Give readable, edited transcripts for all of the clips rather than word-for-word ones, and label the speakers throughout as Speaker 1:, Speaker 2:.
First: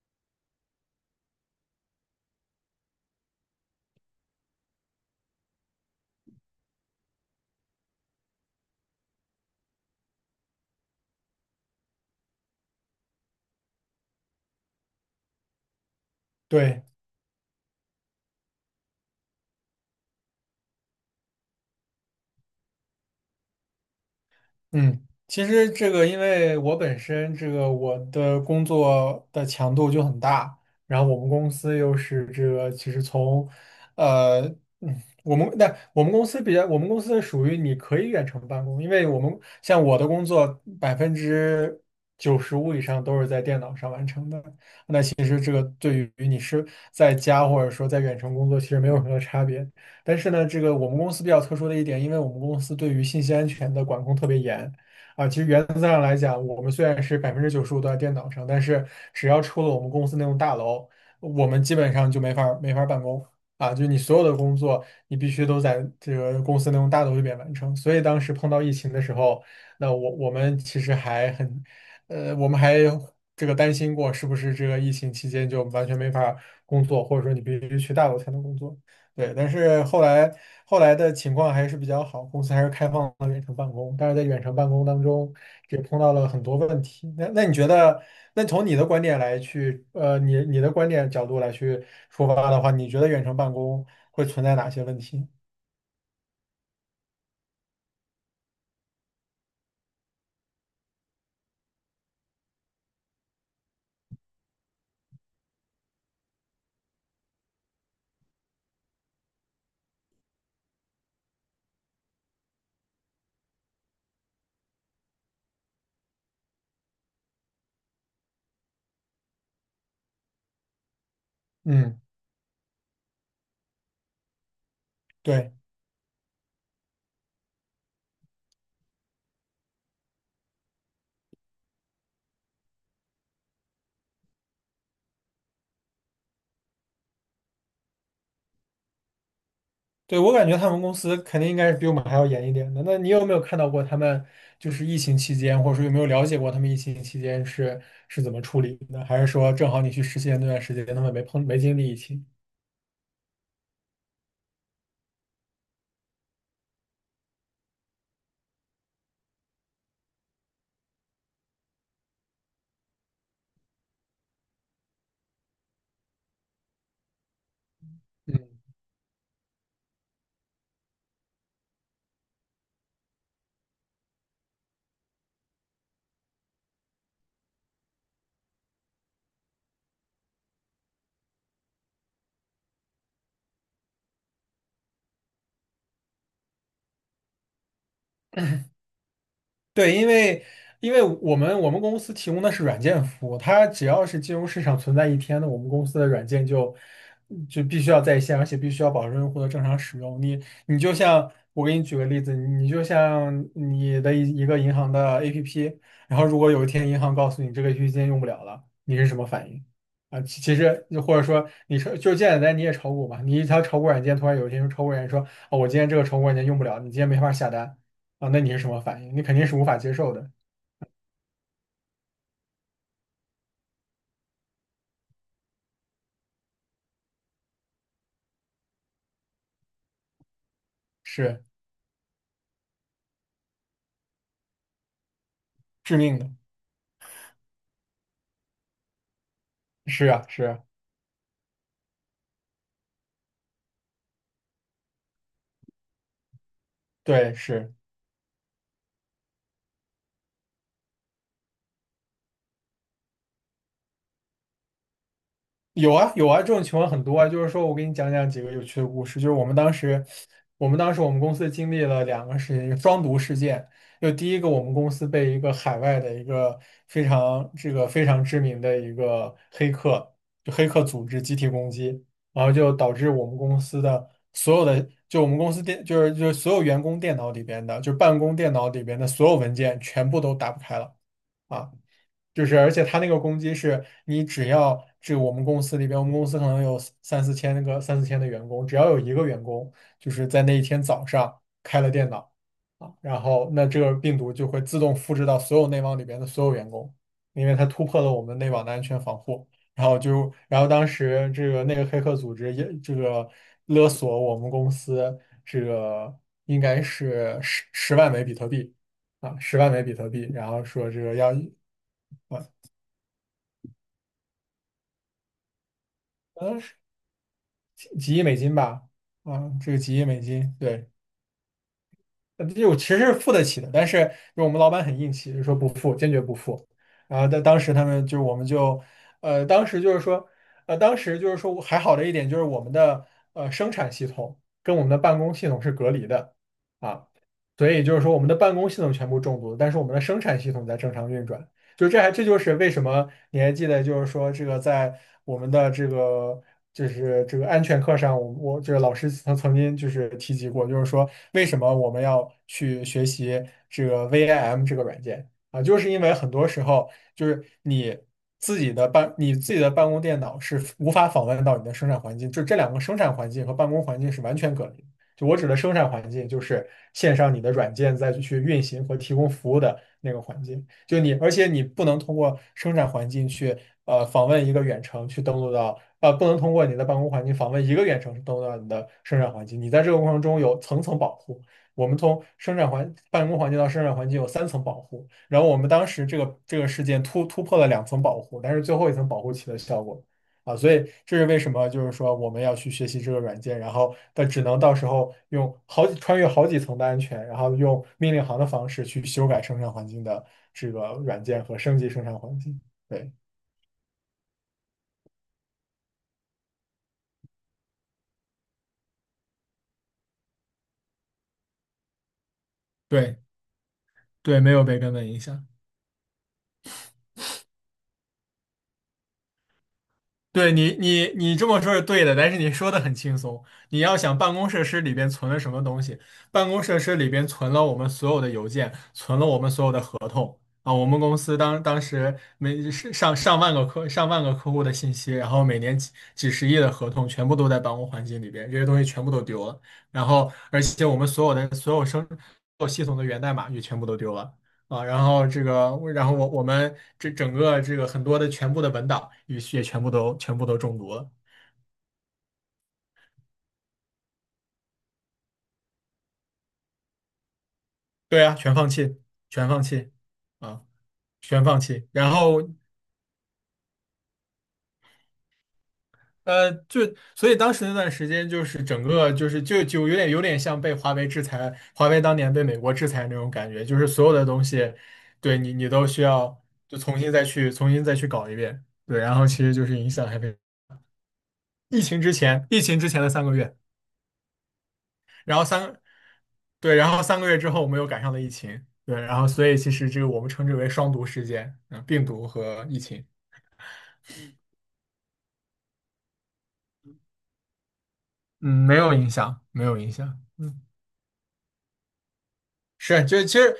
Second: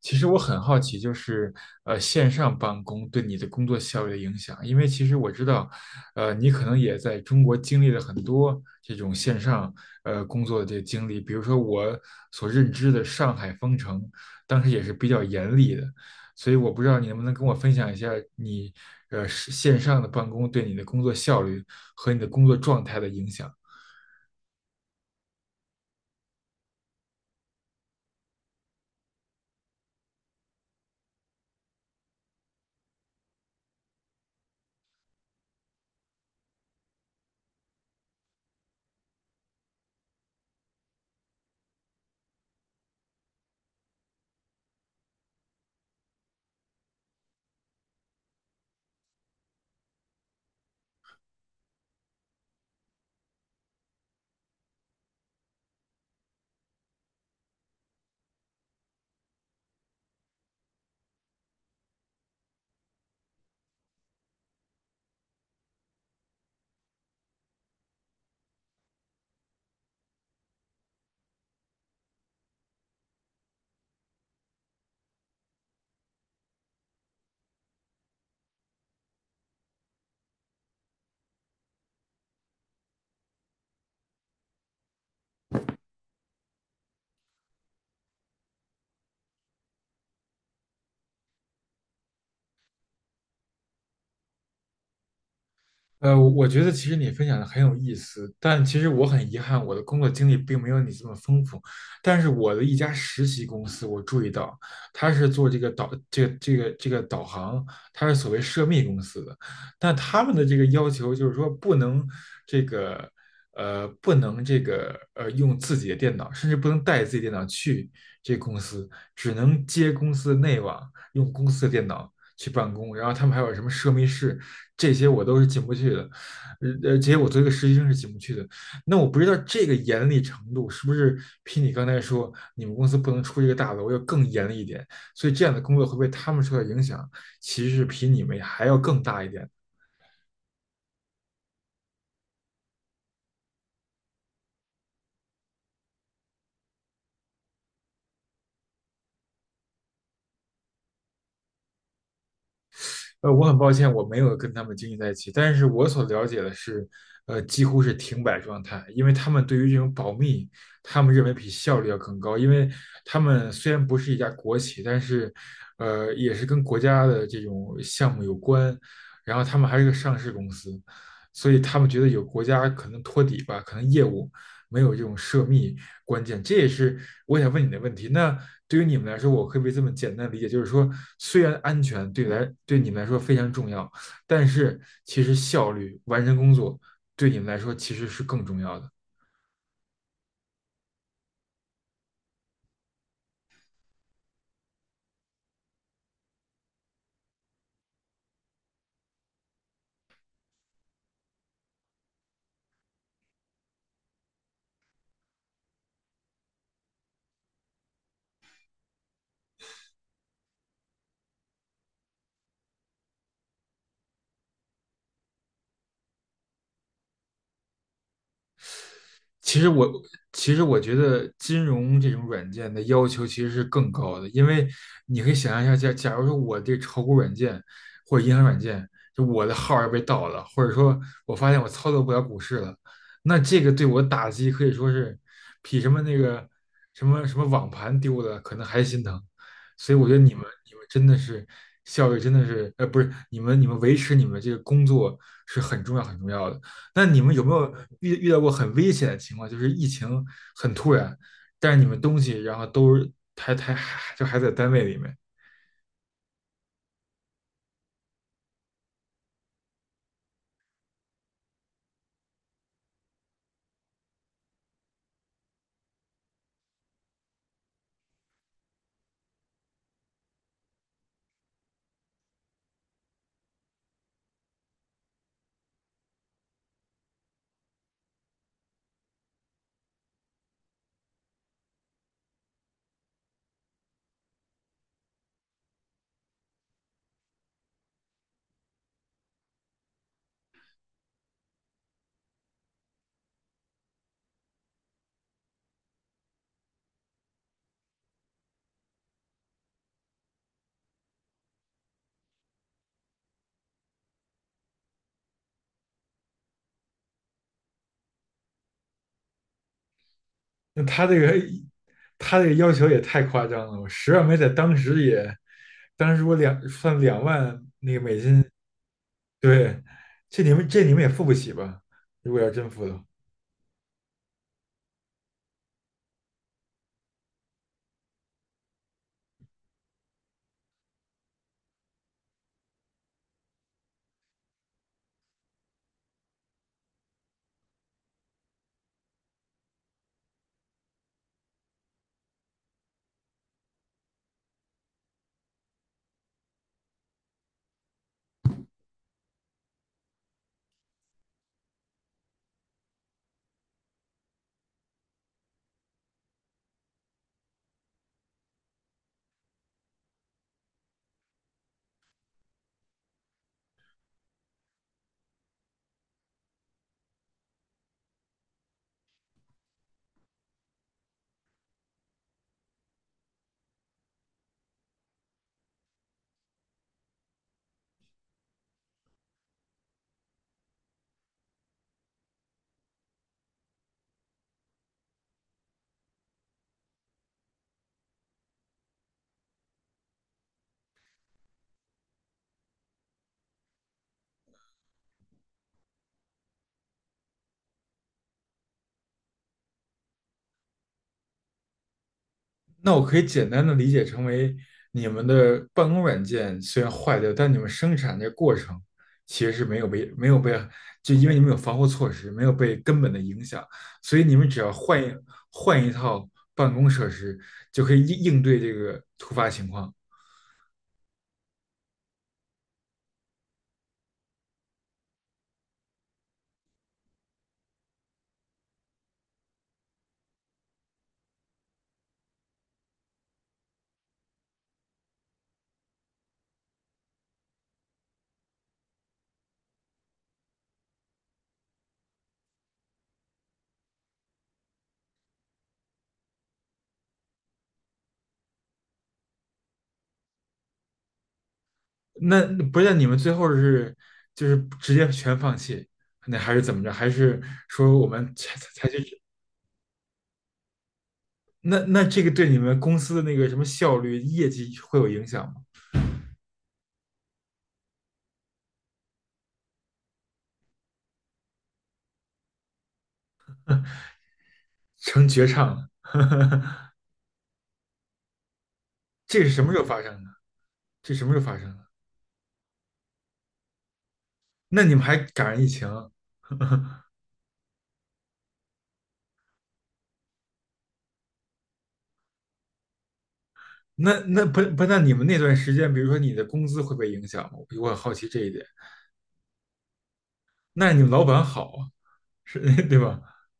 Speaker 1: 其实我很好奇，就是线上办公对你的工作效率的影响，因为其实我知道，你可能也在中国经历了很多这种线上工作的这个经历，比如说我所认知的上海封城，当时也是比较严厉的，所以我不
Speaker 2: 对，
Speaker 1: 知道你能不能跟我分享一下你是线上的办公对你的工作效率和你的工作状态的影响。
Speaker 2: 嗯，其实这个，因为我本身这个我的工作的强度就很大。然后我们公司又是这个，其实从，呃，嗯，我们那我们公司属于你可以远程办公。因为我们像我的工作百分之九十五以上都是在电脑上完成的，其实这个对于你是在家或者说在远程工作，其实没有什么差别。但是呢，这个我们公司比较特殊的一点，因为我们公司对于信息安全的管控特别严啊。其实原则上来讲，我们虽然是百分之九十五都在电脑上，但是只要出了我们公司那栋大楼，我们基本上就没法儿办公啊。就你所有的工作，你必须都在这个公司那栋大楼里边完成。所以当时碰到疫情的时候，那我们其实还很，我们还这个担心过，是不是这个疫情期间就完全没法工作，或者说你必须去大陆才能工作？对，但是后来的情况还是比较好，公司还是开放了远程办公，但是在远程办公当中也碰到了很多问题。那你觉得，那从你的观点来去，你的观点角度来去出发的话，你觉得远程办公会存在哪些问题？
Speaker 1: 我觉得其实你分享的很有意思，但其实我很遗憾，我的工作经历并没有你这么丰富。但是我的一家实习公司，我注意到它是做这个导这个这个这个导航，它是所谓涉密公司的。但他们的这个要求就是说，不能这个不能这个用自己的电脑，甚至不能带自己电脑去这个公司，只能接公司的内网，用公司的电
Speaker 2: 嗯，
Speaker 1: 脑。去办公，然后他们还有什么奢密室，这些我都是
Speaker 2: 对。
Speaker 1: 进不去的，这些我作为一个实习生是进不去的。那我不知道这个严厉程度是不是比你刚才说你们公司不能出这个大楼要更严厉一点，所以这样的工作会被他们受到影响，其实是比你们还要更大一点。
Speaker 2: 对，我感觉他们公司肯定应该是比我们还要严一点的。那你有没有看到过他们就是疫情期间，或者说有没有了解过他们疫情期间是怎么处理的？还是说正好你去实习那段时间，他们没碰没经历疫情？
Speaker 1: 我很抱歉，我没有跟他们经营在一起，但是我所了解的是，几乎是停摆状态，因为他们对于这种保密，他们认为比效率要更高，因为他们虽然不是一家国企，但是，也是跟国家的这种项目有
Speaker 2: 嗯
Speaker 1: 关，然后他们还是个上市公司，所以他们觉得有国家可能托底吧，可能业务没有这种涉密关键。这也是我想问你的问题。那对于你们来说，我可不可以这么简单理解，就是说，虽然安全对你们来说非常重要，但是其实效率、完成工作对你们来说其实是更重要的。
Speaker 2: 对，因为我们公司提供的是软件服务，它只要是金融市场存在一天的，我们公司的软件就必须要在线，而且必须要保证用户的正常使用。你就像我给你举个例子，你就像你的一个银行的 APP，然后如果有一天银行告诉你这个 APP 今天用不了了，你是什么反应？啊，其实或者说你说就是简单，你也炒股嘛，你一条炒股软件突然有一天用炒股软件说，哦，我今天这个炒股软件用不了，你今天没法下单。啊，那你是什么反应？你肯定是
Speaker 1: 其
Speaker 2: 无
Speaker 1: 实
Speaker 2: 法
Speaker 1: 我
Speaker 2: 接受的，
Speaker 1: 其实我觉得金融这种软件的要求其实是更高的，因为你可以想象一下，假如说我这炒股软件或者银行软件，就我的号要被盗了，或者说我
Speaker 2: 是
Speaker 1: 发现我操作不了股市了，那这个对我打击可以说是比什
Speaker 2: 致
Speaker 1: 么那
Speaker 2: 命的。
Speaker 1: 个什么网盘丢的可能还心疼。所以我
Speaker 2: 是
Speaker 1: 觉得
Speaker 2: 啊，是啊，
Speaker 1: 你们真的是效率真的是不是你们维持你们这个工作是很重要很重要的。那你们
Speaker 2: 对，
Speaker 1: 有没有
Speaker 2: 是。
Speaker 1: 遇到过很危险的情况？就是疫情很突然，但是你们东西然后都还就还在单位里面。
Speaker 2: 有啊有啊，这种情况很多啊。就是说我给你讲讲几个有趣的故事。就是我们当时，我们当时我们公司经历了两个事情，一个双毒事件。就第一个，我们公司被一个海外的一个非常这个非常知名的一个黑客，就黑客组织集体攻击，然后就导致我们公司的所有的，就我们公司电，就是所有员工电脑里边的，就办公电脑里边的所有文件全部都打不开了。啊。就是而且他那个攻击是你只要这我们公司里边，我们公司可能有三四千的员工，只要有一个员工就是在那一天早上开了电脑啊，然后那这个病毒就会自动复制到所有内网里边的所有员工，因为它突破了我们内网的安全防护。然后就，然后当时这个那个黑客组织也这个勒索我们公司这个应该是十万枚比特币啊，十万枚比特币，然后
Speaker 1: 那
Speaker 2: 说这个要。
Speaker 1: 他这个要求也太夸张了，我十万美在当时也，当时我
Speaker 2: 呃
Speaker 1: 两万那个
Speaker 2: 几
Speaker 1: 美
Speaker 2: 亿美
Speaker 1: 金，
Speaker 2: 金吧，啊，这个
Speaker 1: 对，
Speaker 2: 几亿美
Speaker 1: 这
Speaker 2: 金，对，
Speaker 1: 你们也付不起吧？如果要
Speaker 2: 这
Speaker 1: 真
Speaker 2: 我其
Speaker 1: 付的
Speaker 2: 实
Speaker 1: 话。
Speaker 2: 是付得起的，但是就我们老板很硬气，就说不付。然后在当时他们就是我们就，当时就是说，当时就是说还好的一点就是我们的生产系统跟我们的办公系统是隔离的啊。所以就是说我们的办公系统全部中毒了，但是我们的生产系统在正常运转，就这还这就是为什么你还记得就是说这个在我们的这个。就是这个安全课上，我这个老师曾经就是提及过，就是说为什么我们要去学习这个 VIM 这个软件。啊，就是因为很多时候就是你自己的办你自己的办公电脑是无法访问到你的生产环境，就这两个生产环境和办公环境是完全隔离的，就我指的生产环境，就是线上你的软件再去运行和提供服务的那个环境。就你，而且你不能通过生产环境去访问一个远程去登录到，不能通过你的办公环境访问一个远程去登录到你的生产环境。你在这个过程中有层层保护。我们从生产环办公环境到生产环境有三层保护。然后我们当时这个这个事件突破了两层保护，但是最后一层保护起了效果啊。所以这是为什么就是说我们要去学习这个软件，然后但只能到时候用好几穿越好几层的安全，然后用命令行的方式去修改生产环境的这个软件和升级生产环境。
Speaker 1: 那我
Speaker 2: 对
Speaker 1: 可以简单的理解成为你们的办公软件虽然坏掉，但你们生产这过程其实是没有被，就因为你们有防护措施，没有被根本
Speaker 2: 对
Speaker 1: 的影响，所以你
Speaker 2: 对，
Speaker 1: 们
Speaker 2: 没
Speaker 1: 只
Speaker 2: 有
Speaker 1: 要
Speaker 2: 被根本影响。
Speaker 1: 换一套办公设施，就可以应对这个突发情况。
Speaker 2: 对。你这么说是对的，但是你说的很轻松。你要想办公设施里边存了什么东西，办公设施里边存了我们所有的邮件，存了我们所有的合同啊。我们公司当时每是上万个客户的信息，然后每年几十亿的合同全部都在办公环境里边，这些东西全部都丢了。然后，而且我们所有的所有系统的源代码也全部都丢了。啊，然后这个，然后我们这整个这个很多的全部的文档也全部都中毒了。
Speaker 1: 那不是那你们最后是就是直接全放弃，那还是怎么着？还是说我
Speaker 2: 对
Speaker 1: 们
Speaker 2: 啊，全放
Speaker 1: 采
Speaker 2: 弃，
Speaker 1: 取
Speaker 2: 全放弃，啊，全放
Speaker 1: 那
Speaker 2: 弃。然
Speaker 1: 对
Speaker 2: 后
Speaker 1: 你们公司的那个什么效率、业绩会有影响吗？
Speaker 2: 就所以当时那段时间就是整个就是有点像被华为制裁，华为当年被美国制裁那种感觉。就是所有的东西，
Speaker 1: 成
Speaker 2: 对，
Speaker 1: 绝
Speaker 2: 你
Speaker 1: 唱
Speaker 2: 你都
Speaker 1: 了。
Speaker 2: 需要就 重新再去搞一遍。对，然后其
Speaker 1: 这是
Speaker 2: 实
Speaker 1: 什
Speaker 2: 就
Speaker 1: 么时
Speaker 2: 是
Speaker 1: 候
Speaker 2: 影
Speaker 1: 发
Speaker 2: 响
Speaker 1: 生
Speaker 2: 还
Speaker 1: 的？
Speaker 2: 被
Speaker 1: 这什么时候发生
Speaker 2: 疫
Speaker 1: 的？
Speaker 2: 情之前，疫情之前的三个月。
Speaker 1: 那你们还
Speaker 2: 然后
Speaker 1: 赶上疫
Speaker 2: 三，
Speaker 1: 情？
Speaker 2: 对，然后 3个月之后我们又赶上了疫情。对，然后所以其实这个我们称之为双毒事件，病毒和疫情。
Speaker 1: 那那不不，那你们那段时间，比如说你的工资会被影响吗？我很好奇这一
Speaker 2: 嗯，
Speaker 1: 点。
Speaker 2: 没有影响，没有影响，
Speaker 1: 那你们老板好啊，是 对
Speaker 2: 是，
Speaker 1: 吧？
Speaker 2: 就其实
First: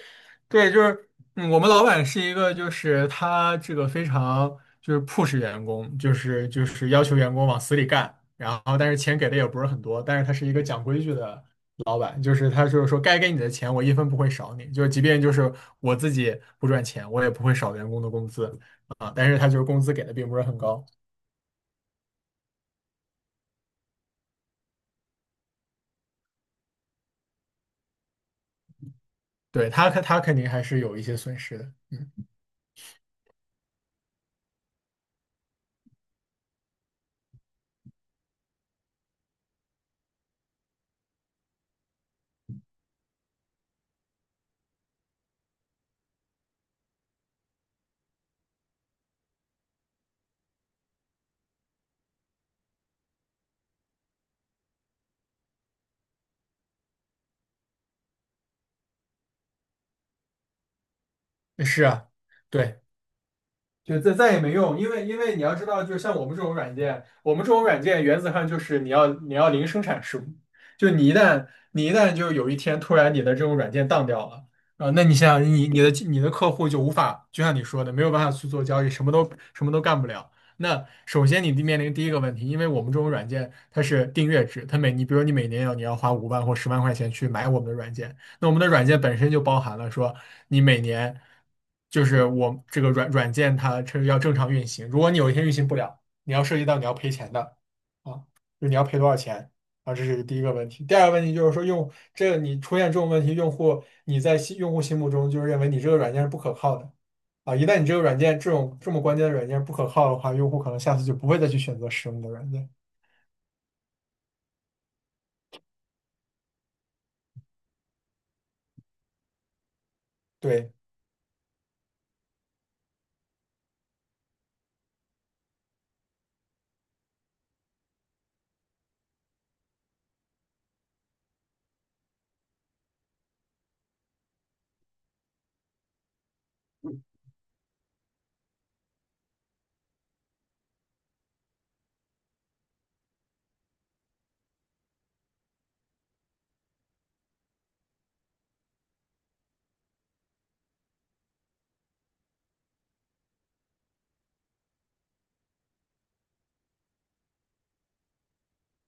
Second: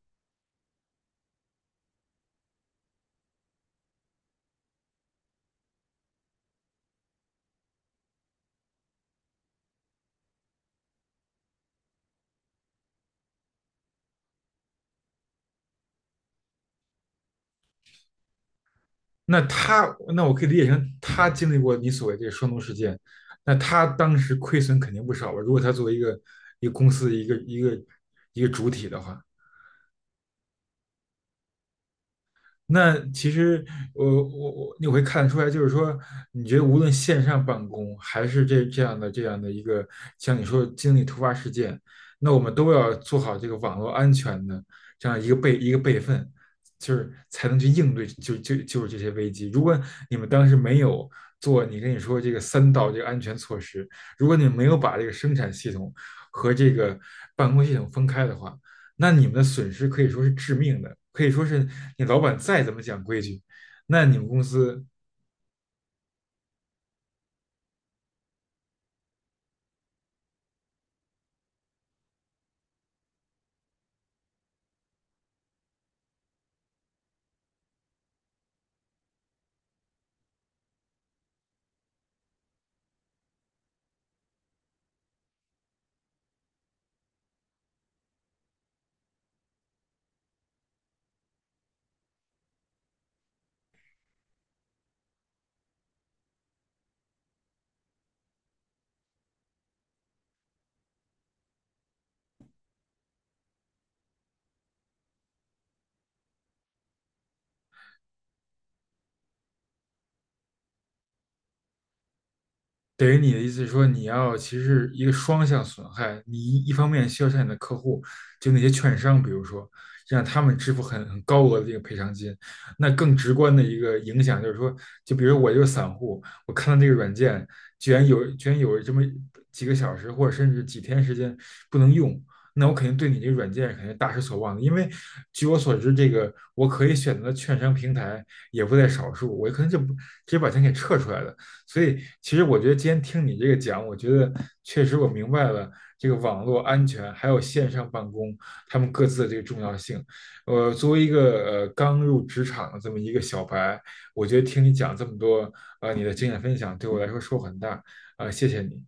Speaker 2: 对，就是我们老板是一个，就是他这个非常就是 push 员工，就是要求员工往死里干，然后但是钱给的也不是很多，但是他是一个讲规矩的老板，就是他就是说该给你的钱我一分不会少你，就是即便就是我自己不赚钱，我也不会少员工的工资啊，但是
Speaker 1: 那
Speaker 2: 他就是工资
Speaker 1: 他，
Speaker 2: 给的
Speaker 1: 那
Speaker 2: 并
Speaker 1: 我
Speaker 2: 不是
Speaker 1: 可以理
Speaker 2: 很
Speaker 1: 解成
Speaker 2: 高，
Speaker 1: 他经历过你所谓这个双农事件，那他当时亏损肯定不少吧？如果他作为一个一个公司的一个一个主体的话，
Speaker 2: 对，他肯定还是有一些损失的，
Speaker 1: 那其实我你会看得出来，就是说，你觉得无论线上办公还是这样的这样的一个，像你说的经历突发事件，那我们都要做好这个网络安全的这样一个一个备份，就是才能去应对就是这些危机。如果你们当时没有做你跟你说这个三道这个安全措施，如果你没有把这个生产系统和这个办公系统分开的话，那你们的损失可以说是致命的，可以说是
Speaker 2: 是
Speaker 1: 你
Speaker 2: 啊。
Speaker 1: 老板再怎
Speaker 2: 对，
Speaker 1: 么讲规矩，
Speaker 2: 就
Speaker 1: 那
Speaker 2: 再
Speaker 1: 你们
Speaker 2: 再也
Speaker 1: 公
Speaker 2: 没用，
Speaker 1: 司
Speaker 2: 因为你要知道，就是像我们这种软件，我们这种软件原则上就是你要零生产事就你一旦就有一天突然你的这种软件当掉了啊、那你想想你的客户就无法，就像你说的，没有办法去做交易，什么都干不了。那首先你面临第一个问题，因为我们这种软件它是订阅制，它每你比如你每年要你要花5万或10万块钱去买我们的软件，那我们的软件本身就包含了说，你每年就是我这个软件它这要正常运行，如果你有一天运行不了，你要涉及到你要赔钱的啊，就你要赔多少钱啊，这是第一个问题。第二个问题就是说用这个你出现这种问题，用户你在心用户心目中就是认为你这个软件是不可靠的啊，一旦你这个软件这种这么关键的软件不可靠的话，用户可能下次就不会再去选择使用你的软件。
Speaker 1: 等于你的意思是说，你要其实是一个双向损害，你一方面需要向你的客户，就那些券商，比如说让他们
Speaker 2: 对。
Speaker 1: 支付很高额的这个赔偿金，那更直观的一个影响就是说，就比如我就是散户，我看到这个软件居然有这么几个小时或者甚至几天时间不能用，那我肯定对你这个软件肯定大失所望的，因为据我所知，这个我可以选择的券商平台也不在少数，我可能就不直接把钱给撤出来了。所以，其实我觉得今天听你这个讲，我觉得确实我明白了这个网络安全还有线上办公他们各自的这个重要性。作为一个刚入职场的这么一个小白，我觉得听你讲这么多，你的经验分享对我来说收获很大，谢谢你。